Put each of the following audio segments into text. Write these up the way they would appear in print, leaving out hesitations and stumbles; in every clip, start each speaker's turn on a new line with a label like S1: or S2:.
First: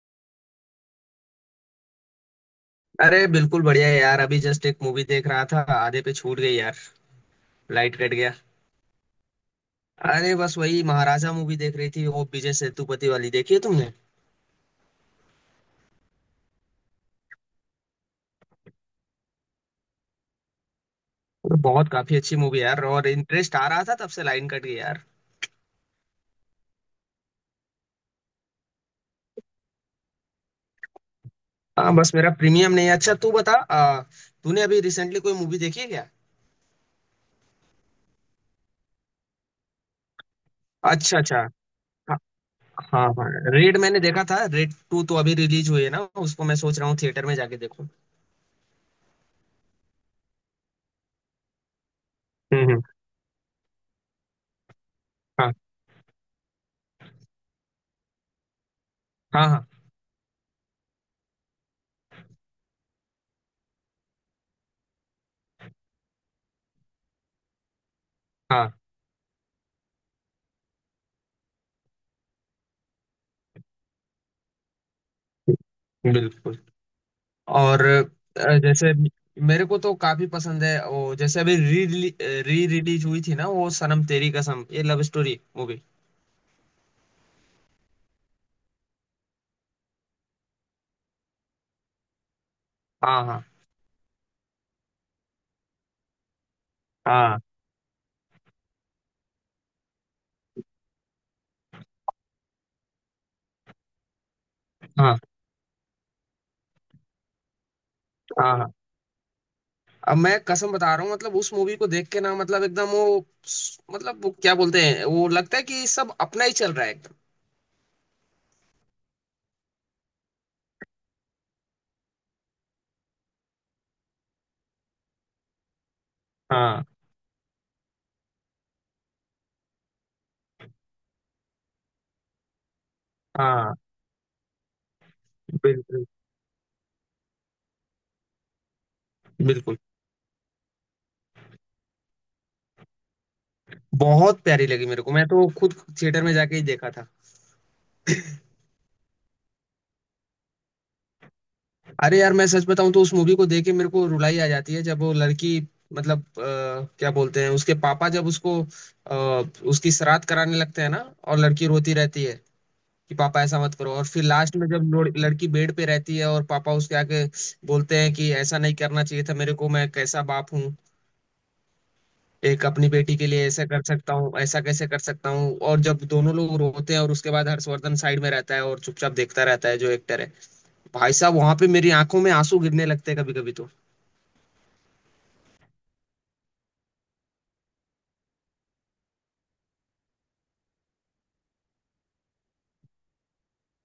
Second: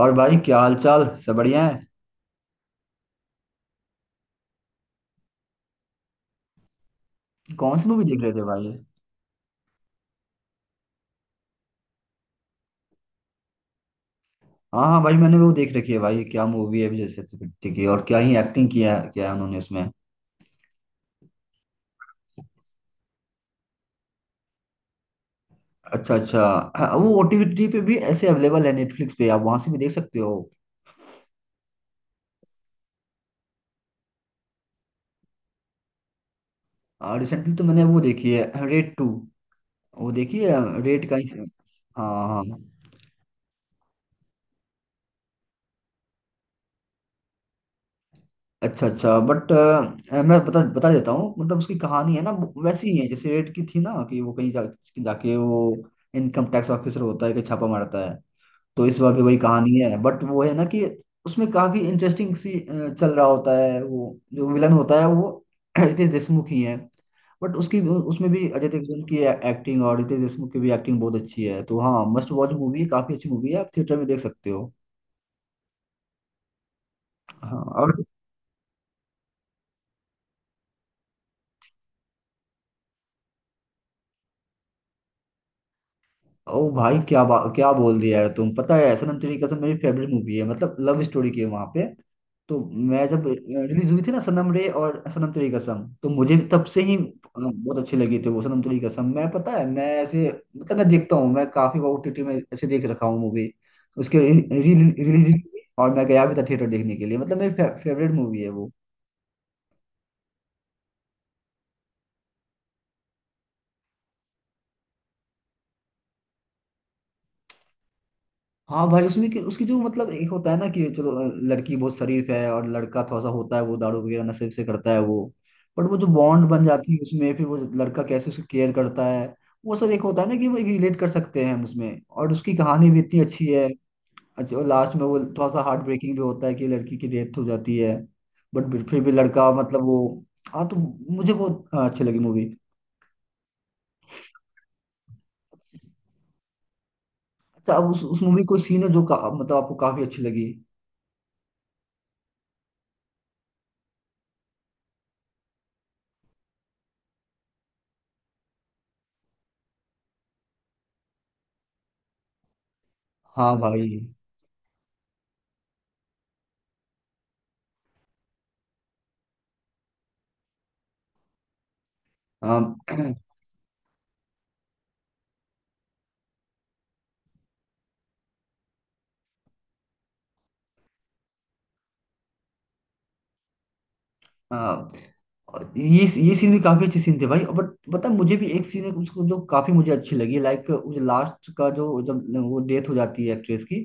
S1: और भाई क्या हाल चाल? सब बढ़िया है।
S2: अरे बिल्कुल बढ़िया है यार। अभी जस्ट एक मूवी देख रहा था आधे पे छूट गई यार।
S1: कौन सी
S2: लाइट
S1: मूवी
S2: कट
S1: देख रहे
S2: गया।
S1: थे, भाई?
S2: अरे बस वही महाराजा मूवी देख रही थी, वो विजय सेतुपति वाली, देखी है तुमने?
S1: हाँ हाँ भाई, मैंने वो देख रखी है। भाई क्या मूवी है विजय सेतुपति की, और क्या ही एक्टिंग किया है, क्या है उन्होंने उसमें।
S2: अरे बहुत काफी अच्छी मूवी यार, और इंटरेस्ट आ रहा था तब से लाइन कट गई यार।
S1: अच्छा अच्छा। हाँ, वो ओटीटी पे भी ऐसे अवेलेबल है, नेटफ्लिक्स पे आप वहां से भी देख सकते हो।
S2: हाँ बस मेरा प्रीमियम नहीं है। अच्छा तू बता तूने अभी रिसेंटली कोई मूवी देखी है क्या?
S1: रिसेंटली तो मैंने वो देखी है, रेड टू। वो देखी है रेड का
S2: अच्छा
S1: ही।
S2: अच्छा। हाँ
S1: हाँ हाँ।
S2: हाँ। हाँ रेड मैंने देखा था, रेड टू तो अभी रिलीज हुई है ना, उसको मैं सोच रहा हूँ थिएटर में जाके देखूं।
S1: अच्छा अच्छा, बट मैं बता बता देता हूँ, मतलब उसकी कहानी है ना वो
S2: हम्म हम्म,
S1: वैसी ही है जैसे रेड की थी ना, कि वो कहीं जाके
S2: हाँ
S1: वो इनकम टैक्स ऑफिसर होता है कि छापा मारता है। तो इस बार भी वही
S2: हाँ हाँ
S1: कहानी है, बट वो है ना कि उसमें काफी इंटरेस्टिंग सी चल रहा होता है। वो जो विलन होता है वो रितेश देशमुख ही है। बट उसकी उसमें भी अजय
S2: हाँ
S1: देवगन की एक्टिंग और रितेश देशमुख की भी एक्टिंग बहुत अच्छी है। तो हाँ, मस्ट वॉच मूवी है, काफी अच्छी मूवी है, आप थिएटर में देख सकते हो।
S2: बिल्कुल।
S1: हाँ
S2: और
S1: और।
S2: जैसे मेरे को तो काफी पसंद है वो, जैसे अभी री री रिलीज हुई थी ना वो सनम तेरी कसम, ये लव स्टोरी मूवी।
S1: ओ भाई, क्या क्या बोल दिया यार तुम, पता है सनम तेरी कसम मेरी फेवरेट मूवी है। मतलब लव स्टोरी की है वहां पे। तो मैं
S2: हाँ
S1: जब
S2: हाँ
S1: रिलीज हुई थी ना, सनम रे और सनम तेरी कसम, तो मुझे भी तब से ही
S2: हाँ।
S1: बहुत अच्छी लगी थी वो सनम तेरी कसम। मैं, पता है, मैं ऐसे, मतलब मैं देखता हूँ, मैं काफी बार ओटीटी में ऐसे देख रखा हूँ मूवी। उसके
S2: हाँ
S1: रिलीज भी हुई और मैं गया भी था थिएटर देखने के लिए, मतलब मेरी फेवरेट मूवी है
S2: हाँ
S1: वो।
S2: हाँ। अब मैं कसम बता रहा हूँ, मतलब उस मूवी को देख के ना मतलब एकदम वो, मतलब वो क्या बोलते हैं, वो लगता है कि सब अपना ही चल रहा है एकदम।
S1: हाँ भाई, उसमें कि उसकी जो, मतलब एक होता है ना कि चलो लड़की बहुत शरीफ है, और लड़का थोड़ा सा होता है वो, दारू वगैरह नशे से करता है वो। बट वो जो बॉन्ड बन
S2: हाँ।
S1: जाती है उसमें, फिर वो लड़का कैसे उसकी केयर करता है, वो सब एक होता है ना कि वो रिलेट कर सकते हैं हम उसमें, और उसकी कहानी भी इतनी अच्छी है।
S2: हाँ
S1: अच्छा, और लास्ट में वो थोड़ा सा हार्ट
S2: बिल्कुल
S1: ब्रेकिंग भी होता है कि लड़की की डेथ हो जाती है। बट फिर भी लड़का,
S2: बिल्कुल।
S1: मतलब वो। हाँ तो मुझे बहुत अच्छी लगी मूवी।
S2: बहुत प्यारी लगी मेरे को, मैं तो खुद थिएटर में जाके ही देखा था।
S1: अच्छा, अब उस मूवी कोई सीन है जो मतलब आपको काफी अच्छी लगी?
S2: अरे यार मैं सच बताऊं तो उस मूवी को देख के मेरे को रुलाई आ जाती है, जब वो लड़की, मतलब क्या बोलते हैं उसके पापा जब उसको उसकी श्राद्ध कराने लगते हैं ना, और लड़की रोती रहती है कि पापा
S1: हाँ
S2: ऐसा मत करो,
S1: भाई।
S2: और फिर लास्ट में जब लड़की बेड पे रहती है और पापा उसके आके बोलते हैं कि ऐसा नहीं करना चाहिए था, मेरे को मैं कैसा बाप हूँ, एक अपनी
S1: हाँ।
S2: बेटी के लिए ऐसा कर सकता हूँ, ऐसा कैसे कर सकता हूँ, और जब दोनों लोग रोते हैं और उसके बाद हर्षवर्धन साइड में रहता है और चुपचाप देखता रहता है, जो एक्टर है, भाई साहब वहां पे मेरी आंखों में आंसू गिरने लगते हैं कभी कभी तो।
S1: और ये सीन भी काफी अच्छे सीन थे भाई, बट पता है, मुझे भी एक सीन है उसको जो काफी मुझे अच्छी लगी। लाइक मुझे लास्ट का जो, जब वो डेथ हो जाती है एक्ट्रेस की,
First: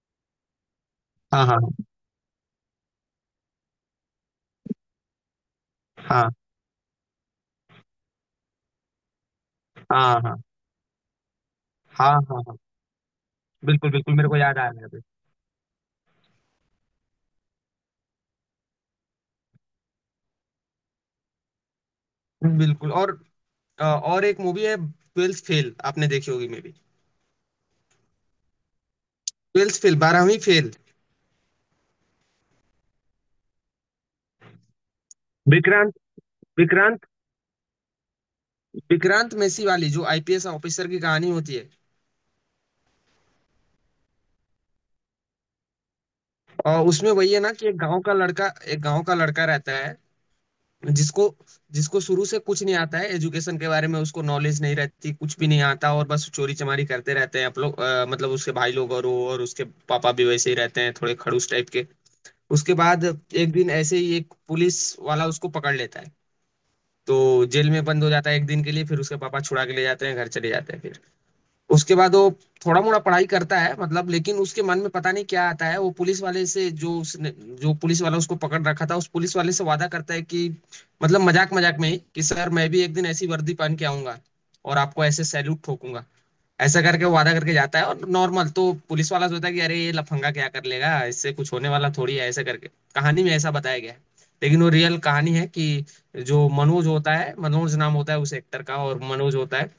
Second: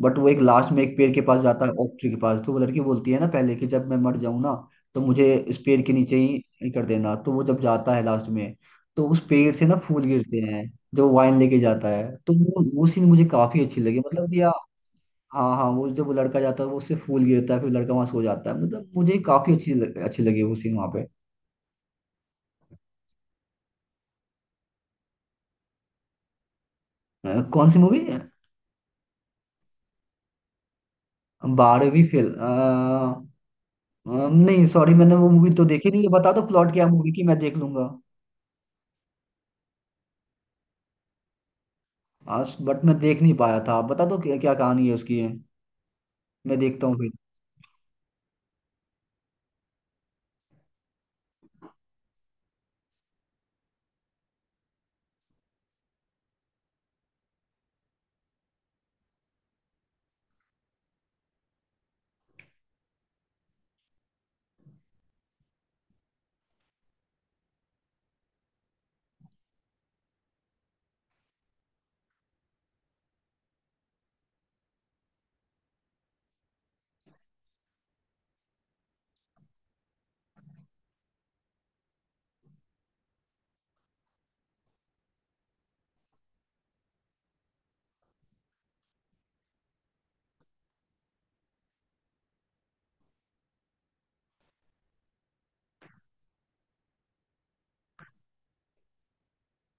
S1: बट वो एक लास्ट में एक पेड़ के पास
S2: हाँ
S1: जाता है,
S2: हाँ
S1: ओक ट्री के पास। तो वो लड़की बोलती है ना पहले कि जब मैं मर जाऊं ना तो मुझे इस पेड़ के नीचे
S2: हाँ
S1: ही कर देना। तो वो जब जाता है लास्ट में तो उस पेड़ से ना फूल
S2: हाँ। हाँ
S1: गिरते हैं, जो वाइन लेके जाता है,
S2: हाँ
S1: तो
S2: हाँ हाँ
S1: वो सीन मुझे काफी अच्छी
S2: बिल्कुल
S1: लगी,
S2: बिल्कुल, मेरे
S1: मतलब
S2: को
S1: कि या।
S2: याद आ रहा है।
S1: हाँ हाँ, वो जब वो लड़का जाता है वो उससे फूल गिरता है, फिर लड़का वहां सो जाता है, मतलब मुझे काफी अच्छी लगी वो सीन वहां पे।
S2: अभी बिल्कुल। और और एक मूवी है ट्वेल्थ फेल, आपने देखी होगी मे बी।
S1: कौन सी मूवी?
S2: ट्वेल्थ फेल, बारहवीं फेल।
S1: बारहवीं फेल। नहीं सॉरी, मैंने वो मूवी तो देखी
S2: विक्रांत
S1: नहीं है। बता दो प्लॉट क्या
S2: विक्रांत
S1: मूवी की, मैं देख लूंगा।
S2: विक्रांत मेसी वाली, जो आईपीएस ऑफिसर की कहानी होती है।
S1: आज बट मैं देख नहीं पाया था, आप बता दो क्या क्या कहानी है उसकी है, मैं देखता
S2: और
S1: हूँ
S2: उसमें
S1: फिर।
S2: वही है ना कि एक गांव का लड़का रहता है, जिसको जिसको शुरू से कुछ नहीं आता है, एजुकेशन के बारे में उसको नॉलेज नहीं रहती, कुछ भी नहीं आता, और बस चोरी चमारी करते रहते हैं आप लोग मतलब उसके भाई लोग, और वो और उसके पापा भी वैसे ही रहते हैं, थोड़े खड़ूस टाइप के। उसके बाद एक दिन ऐसे ही एक पुलिस वाला उसको पकड़ लेता है, तो जेल में बंद हो जाता है एक दिन के लिए, फिर उसके पापा छुड़ा के ले जाते हैं घर, चले जाते हैं फिर। उसके बाद वो थोड़ा मोड़ा पढ़ाई करता है मतलब, लेकिन उसके मन में पता नहीं क्या आता है, वो पुलिस वाले से जो उसने, जो पुलिस वाला उसको पकड़ रखा था, उस पुलिस वाले से वादा करता है कि, मतलब मजाक मजाक में ही कि सर मैं भी एक दिन ऐसी वर्दी पहन के आऊंगा और आपको ऐसे सैल्यूट ठोकूंगा, ऐसा करके वो वादा करके जाता है। और नॉर्मल तो पुलिस वाला सोचता है कि अरे ये लफंगा क्या कर लेगा, इससे कुछ होने वाला थोड़ी है, ऐसा करके कहानी में ऐसा बताया गया है। लेकिन वो रियल कहानी है कि जो मनोज होता है, मनोज नाम होता है उस एक्टर का, और मनोज होता है,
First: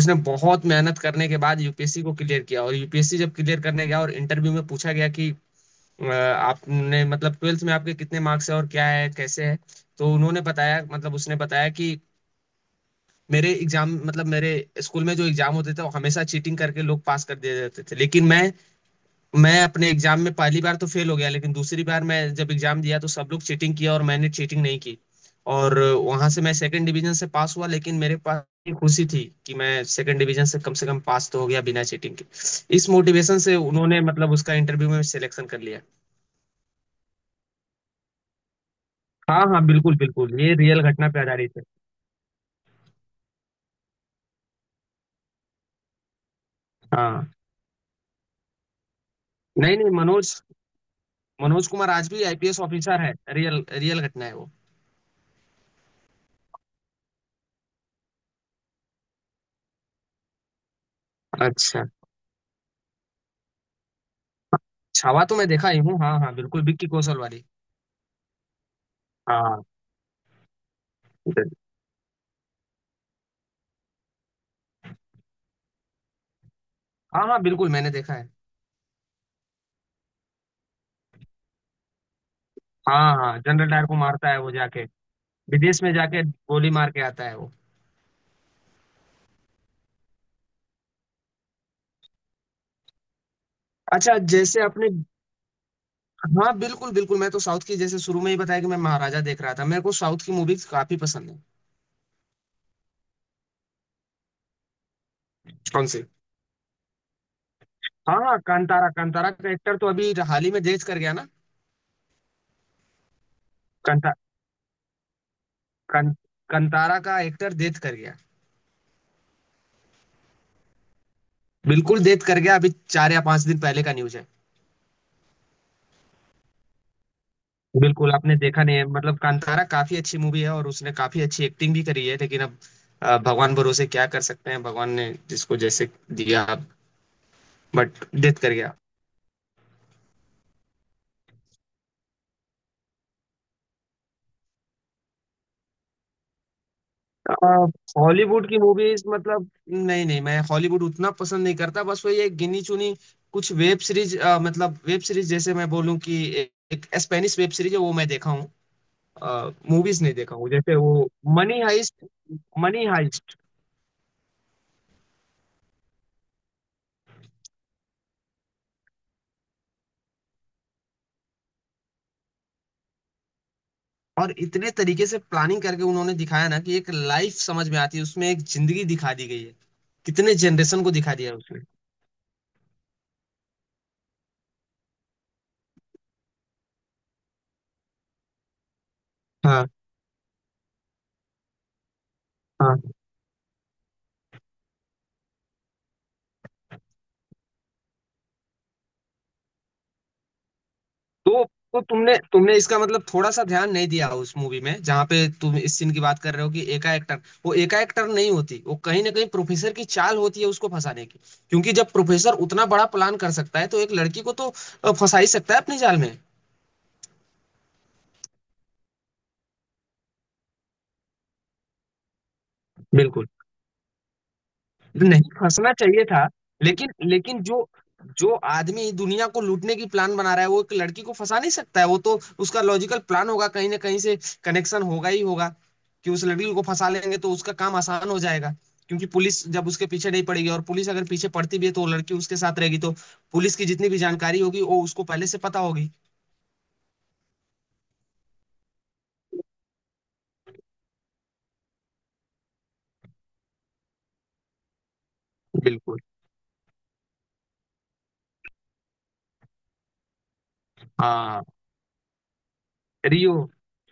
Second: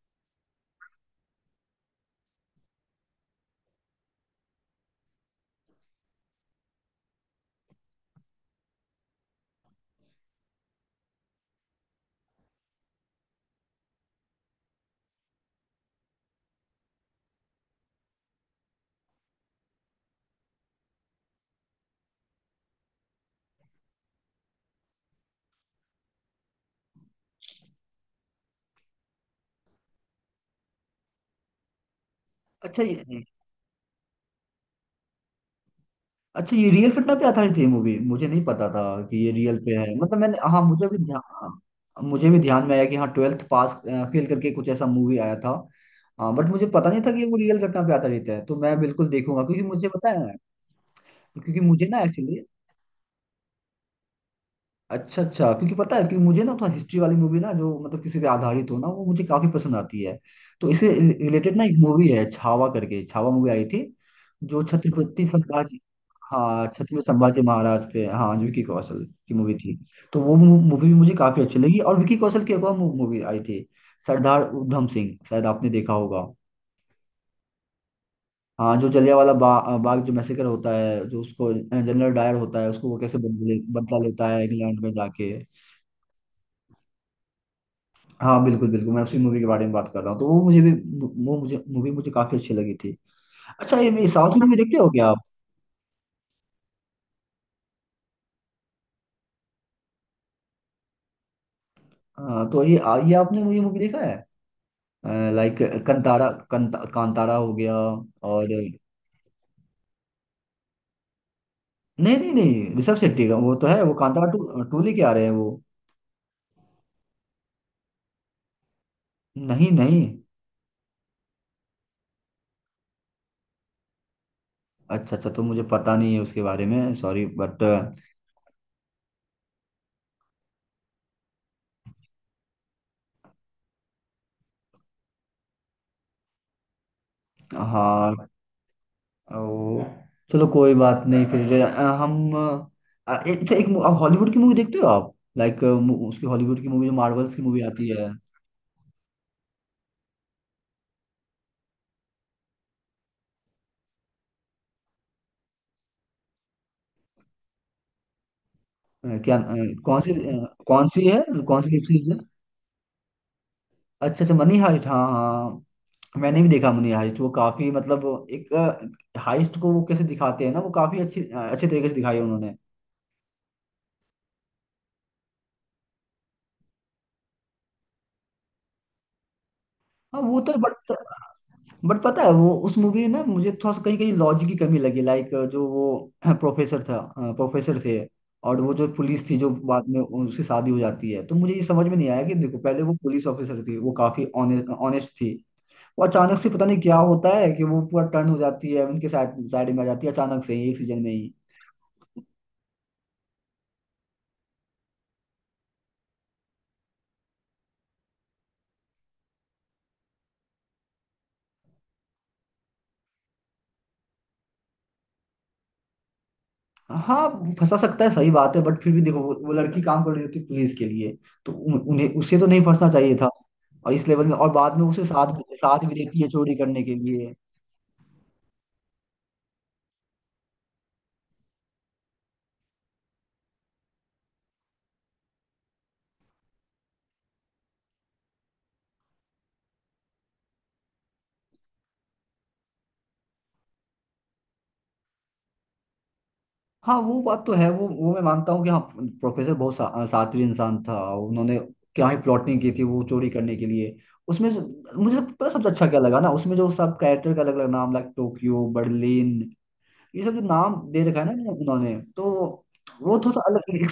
S2: उसने बहुत मेहनत करने के बाद यूपीएससी को क्लियर किया, और यूपीएससी जब क्लियर करने गया और इंटरव्यू में पूछा गया कि आपने, मतलब ट्वेल्थ में आपके कितने मार्क्स है, और क्या है कैसे है, तो उन्होंने बताया, मतलब उसने बताया कि मेरे एग्जाम, मतलब मेरे स्कूल में जो एग्जाम होते थे वो हमेशा चीटिंग करके लोग पास कर दिए जाते थे, लेकिन मैं अपने एग्जाम में पहली बार तो फेल हो गया, लेकिन दूसरी बार मैं जब एग्जाम दिया तो सब लोग चीटिंग किया और मैंने चीटिंग नहीं की, और वहां से मैं सेकंड डिवीजन से पास हुआ, लेकिन मेरे पास ये खुशी थी कि मैं सेकंड डिवीजन से कम पास तो हो गया बिना चीटिंग के।
S1: अच्छा
S2: इस
S1: ये,
S2: मोटिवेशन से उन्होंने, मतलब उसका इंटरव्यू में सिलेक्शन कर लिया।
S1: अच्छा ये रियल घटना पे आधारित है मूवी, मुझे नहीं पता था कि ये
S2: हाँ
S1: रियल
S2: हाँ
S1: पे है।
S2: बिल्कुल
S1: मतलब मैंने,
S2: बिल्कुल, ये
S1: हाँ
S2: रियल
S1: मुझे भी
S2: घटना पे आधारित
S1: ध्यान,
S2: है।
S1: मुझे भी ध्यान में आया कि हाँ ट्वेल्थ पास फेल करके कुछ ऐसा मूवी आया था। हाँ बट मुझे पता नहीं था कि
S2: हाँ।
S1: वो रियल घटना पे आधारित है, तो मैं बिल्कुल देखूंगा, क्योंकि
S2: नहीं
S1: मुझे
S2: नहीं,
S1: पता
S2: मनोज,
S1: है। क्योंकि
S2: मनोज
S1: मुझे
S2: कुमार
S1: ना
S2: आज भी
S1: एक्चुअली,
S2: आईपीएस ऑफिसर है, रियल रियल घटना है वो।
S1: अच्छा अच्छा, क्योंकि पता है कि मुझे ना थोड़ा हिस्ट्री वाली मूवी ना, जो मतलब किसी पे आधारित हो ना, वो मुझे काफी पसंद आती है। तो इससे रिलेटेड ना एक
S2: अच्छा,
S1: मूवी है, छावा करके छावा मूवी आई थी, जो
S2: छावा
S1: छत्रपति
S2: तो मैं देखा
S1: संभाजी।
S2: ही हूँ, हाँ हाँ बिल्कुल,
S1: हाँ,
S2: विक्की
S1: छत्रपति
S2: कौशल
S1: संभाजी
S2: वाली।
S1: महाराज पे, हाँ, जो विकी कौशल की मूवी
S2: हाँ।
S1: थी। तो वो मूवी भी मुझे काफी अच्छी लगी, और विकी कौशल की एक और मूवी आई थी सरदार उधम सिंह, शायद आपने देखा होगा।
S2: हाँ हाँ बिल्कुल मैंने देखा है।
S1: हाँ, जो जलियांवाला बाग जो मैसेकर होता है, जो उसको जनरल डायर होता है, उसको वो
S2: हाँ
S1: कैसे
S2: हाँ
S1: बदले
S2: जनरल डायर को
S1: बदला लेता
S2: मारता है
S1: है
S2: वो
S1: इंग्लैंड
S2: जाके,
S1: में जाके।
S2: विदेश में जाके गोली मार के आता है वो।
S1: हाँ बिल्कुल बिल्कुल मैं उसी मूवी के बारे में बात कर रहा हूँ। तो वो मुझे भी, वो मुझे मूवी मुझे काफी अच्छी लगी थी। अच्छा, ये
S2: अच्छा।
S1: साउथ मूवी
S2: जैसे
S1: देखते हो
S2: आपने,
S1: क्या आप?
S2: हाँ बिल्कुल बिल्कुल, मैं तो साउथ की, जैसे शुरू में ही बताया कि मैं महाराजा देख रहा था, मेरे को साउथ की मूवीज काफी पसंद है।
S1: तो ये ये आपने मुझे मूवी देखा है, लाइक
S2: कौन सी?
S1: कंतारा कांतारा हो गया?
S2: हाँ हाँ
S1: और नहीं,
S2: कांतारा, कांतारा का एक्टर तो अभी हाल ही में डेथ कर गया ना।
S1: नहीं नहीं, ऋषभ शेट्टी का वो तो है, वो
S2: कांता
S1: कांतारा टू टू लेके आ रहे हैं वो।
S2: कां, कांतारा का एक्टर डेथ कर गया।
S1: नहीं नहीं।
S2: बिल्कुल डेथ कर गया, अभी 4 या 5 दिन पहले का न्यूज है।
S1: अच्छा अच्छा, तो मुझे पता नहीं है उसके बारे में, सॉरी, बट।
S2: बिल्कुल। आपने देखा नहीं है मतलब? कांतारा काफी अच्छी मूवी है और उसने काफी अच्छी एक्टिंग भी करी है, लेकिन अब भगवान भरोसे क्या कर सकते हैं, भगवान ने जिसको जैसे दिया, बट
S1: हाँ।
S2: डेथ कर गया।
S1: ओ, चलो कोई बात नहीं, फिर हम अच्छा, एक आप हॉलीवुड की मूवी देखते हो आप, लाइक उसकी हॉलीवुड की मूवी जो मार्वल्स
S2: अ,
S1: की मूवी आती है?
S2: हॉलीवुड की मूवीज मतलब, नहीं नहीं मैं हॉलीवुड उतना पसंद नहीं करता, बस वही एक गिनी चुनी कुछ वेब सीरीज, मतलब वेब सीरीज, जैसे मैं बोलूं कि एक स्पेनिश वेब सीरीज है वो मैं देखा
S1: क्या?
S2: हूँ,
S1: कौन
S2: मूवीज
S1: सी?
S2: नहीं देखा हूँ, जैसे
S1: कौन सी
S2: वो
S1: है?
S2: मनी
S1: कौन सी वेब
S2: हाइस्ट।
S1: सीरीज है?
S2: Money heist.
S1: अच्छा अच्छा, मनी हाइस्ट, हाँ हाँ हाँ। मैंने भी देखा मनी हाइस्ट, वो काफी मतलब एक हाइस्ट को वो कैसे दिखाते हैं ना, वो काफी अच्छी अच्छे तरीके से दिखाई है उन्होंने।
S2: और इतने तरीके से प्लानिंग करके उन्होंने दिखाया ना कि एक लाइफ समझ में आती है उसमें, एक जिंदगी दिखा दी गई है,
S1: हाँ
S2: कितने
S1: वो तो,
S2: जनरेशन को दिखा दिया है उसमें।
S1: बट पता है वो उस मूवी में ना मुझे थोड़ा सा कहीं कहीं लॉजिक की कमी लगी। लाइक जो वो प्रोफेसर था, प्रोफेसर थे, और वो जो पुलिस थी जो
S2: हाँ
S1: बाद में उसकी शादी हो जाती है, तो मुझे ये समझ में नहीं आया कि देखो
S2: हाँ।
S1: पहले वो पुलिस ऑफिसर थी, वो काफी ऑनेस्ट थी। वो अचानक से पता नहीं क्या होता है कि वो पूरा टर्न हो जाती है, उनके साइड साइड में आ जाती है अचानक से ही एक सीजन में ही।
S2: तो तो तुमने तुमने इसका मतलब थोड़ा सा ध्यान नहीं दिया उस मूवी में, जहाँ पे तुम इस सीन की बात कर रहे हो कि एकाएक टर्न, वो एकाएक टर्न नहीं होती, वो कहीं ना कहीं प्रोफेसर की चाल होती है उसको फंसाने की, क्योंकि जब प्रोफेसर उतना बड़ा प्लान कर सकता है तो एक लड़की को तो फंसा ही सकता है अपनी जाल में।
S1: हाँ, वो फंसा सकता है, सही बात है, बट फिर भी देखो वो लड़की काम कर रही होती पुलिस के लिए, तो उन्हें उसे तो नहीं फंसना चाहिए
S2: बिल्कुल
S1: था। और इस लेवल में, और बाद में उसे
S2: नहीं
S1: साथ
S2: फंसना
S1: साथ भी
S2: चाहिए
S1: देती है
S2: था,
S1: चोरी करने
S2: लेकिन
S1: के लिए।
S2: लेकिन जो जो आदमी दुनिया को लूटने की प्लान बना रहा है वो एक लड़की को फंसा नहीं सकता है, वो तो, उसका लॉजिकल प्लान होगा, कहीं ना कहीं से कनेक्शन होगा ही होगा कि उस लड़की को फंसा लेंगे तो उसका काम आसान हो जाएगा, क्योंकि पुलिस जब उसके पीछे नहीं पड़ेगी, और पुलिस अगर पीछे पड़ती भी है तो वो लड़की उसके साथ रहेगी, तो पुलिस की जितनी भी जानकारी होगी वो उसको पहले से पता होगी।
S1: हाँ वो बात तो है, वो मैं मानता हूँ कि हाँ प्रोफेसर बहुत शातिर इंसान था। उन्होंने क्या ही प्लॉटिंग की थी वो चोरी करने के लिए। उसमें मुझे पता सबसे अच्छा क्या
S2: बिल्कुल।
S1: लगा ना उसमें, जो सब कैरेक्टर का अलग अलग नाम, लाइक टोक्यो, बर्लिन, ये सब जो नाम दे रखा है
S2: हाँ।
S1: ना उन्होंने, तो वो थोड़ा
S2: रियो।
S1: सा अलग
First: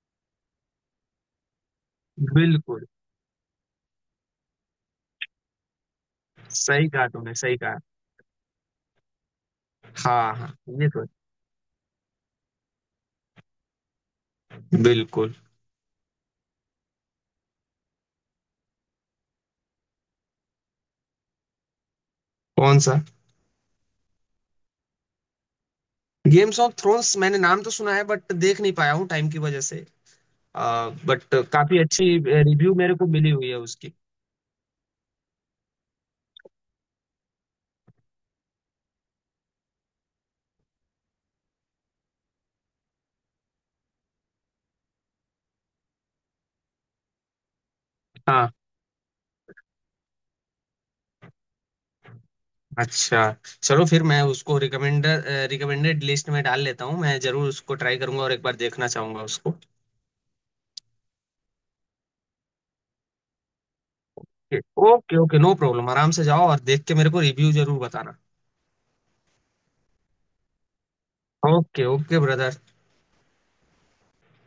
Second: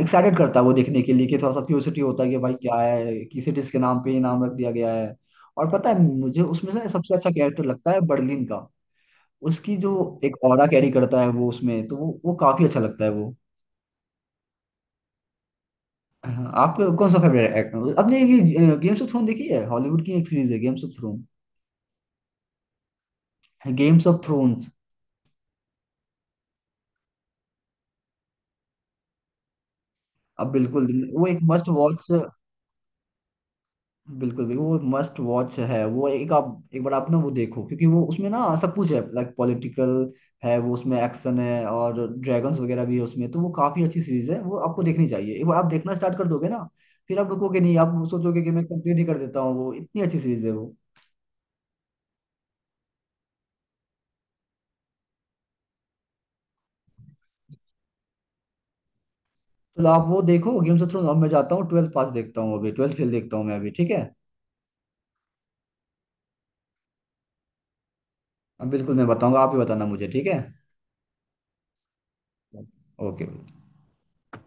S1: एक्साइटेड करता है वो देखने के लिए, कि थोड़ा सा क्यूरियोसिटी होता है कि भाई क्या
S2: बिल्कुल,
S1: है, किस डिश के नाम पे ये नाम रख दिया गया है। और पता है मुझे उसमें से
S2: सही कहा
S1: सबसे अच्छा
S2: तुमने, सही
S1: कैरेक्टर
S2: कहा।
S1: लगता है बर्लिन का। उसकी जो
S2: हाँ
S1: एक
S2: हाँ।
S1: ऑरा
S2: ये
S1: कैरी
S2: तो
S1: करता है वो उसमें, तो वो काफी अच्छा लगता है वो।
S2: है। बिल्कुल।
S1: हाँ, आपका कौन सा फेवरेट एक्टर? आपने ये गेम्स ऑफ थ्रोन देखी है, हॉलीवुड की एक सीरीज है गेम्स ऑफ थ्रोन,
S2: कौन सा?
S1: Games of thrones?
S2: Games of thrones मैंने नाम तो सुना है बट देख नहीं पाया हूँ टाइम की वजह से,
S1: अब बिल्कुल,
S2: बट
S1: वो एक मस्ट
S2: काफी अच्छी
S1: वॉच,
S2: रिव्यू मेरे को मिली हुई है उसकी।
S1: बिल्कुल बिल्कुल वो मस्ट वॉच है। वो एक आप, एक बार आप ना वो देखो, क्योंकि वो उसमें ना सब कुछ है, लाइक पॉलिटिकल है वो, उसमें एक्शन है, और ड्रैगन्स वगैरह भी है उसमें। तो वो काफी अच्छी सीरीज है, वो आपको देखनी चाहिए एक बार। आप देखना स्टार्ट कर दोगे ना, फिर आप रुकोगे नहीं, आप सोचोगे कि
S2: हाँ।
S1: मैं कंप्लीट ही कर देता हूँ, वो इतनी अच्छी सीरीज है वो।
S2: अच्छा, चलो फिर मैं उसको रिकमेंडेड लिस्ट में डाल लेता हूँ, मैं जरूर उसको ट्राई करूंगा और एक बार देखना चाहूंगा उसको।
S1: तो आप वो देखो गेम्स ऑफ थ्रोन्स, अब मैं जाता हूँ ट्वेल्थ पास देखता हूँ, अभी ट्वेल्थ फेल देखता हूँ मैं अभी, ठीक है?
S2: ओके ओके, नो प्रॉब्लम, आराम से जाओ, और देख के मेरे को रिव्यू जरूर बताना।
S1: अब बिल्कुल मैं बताऊंगा, आप ही बताना मुझे, ठीक है?
S2: Okay okay brother.
S1: ओके।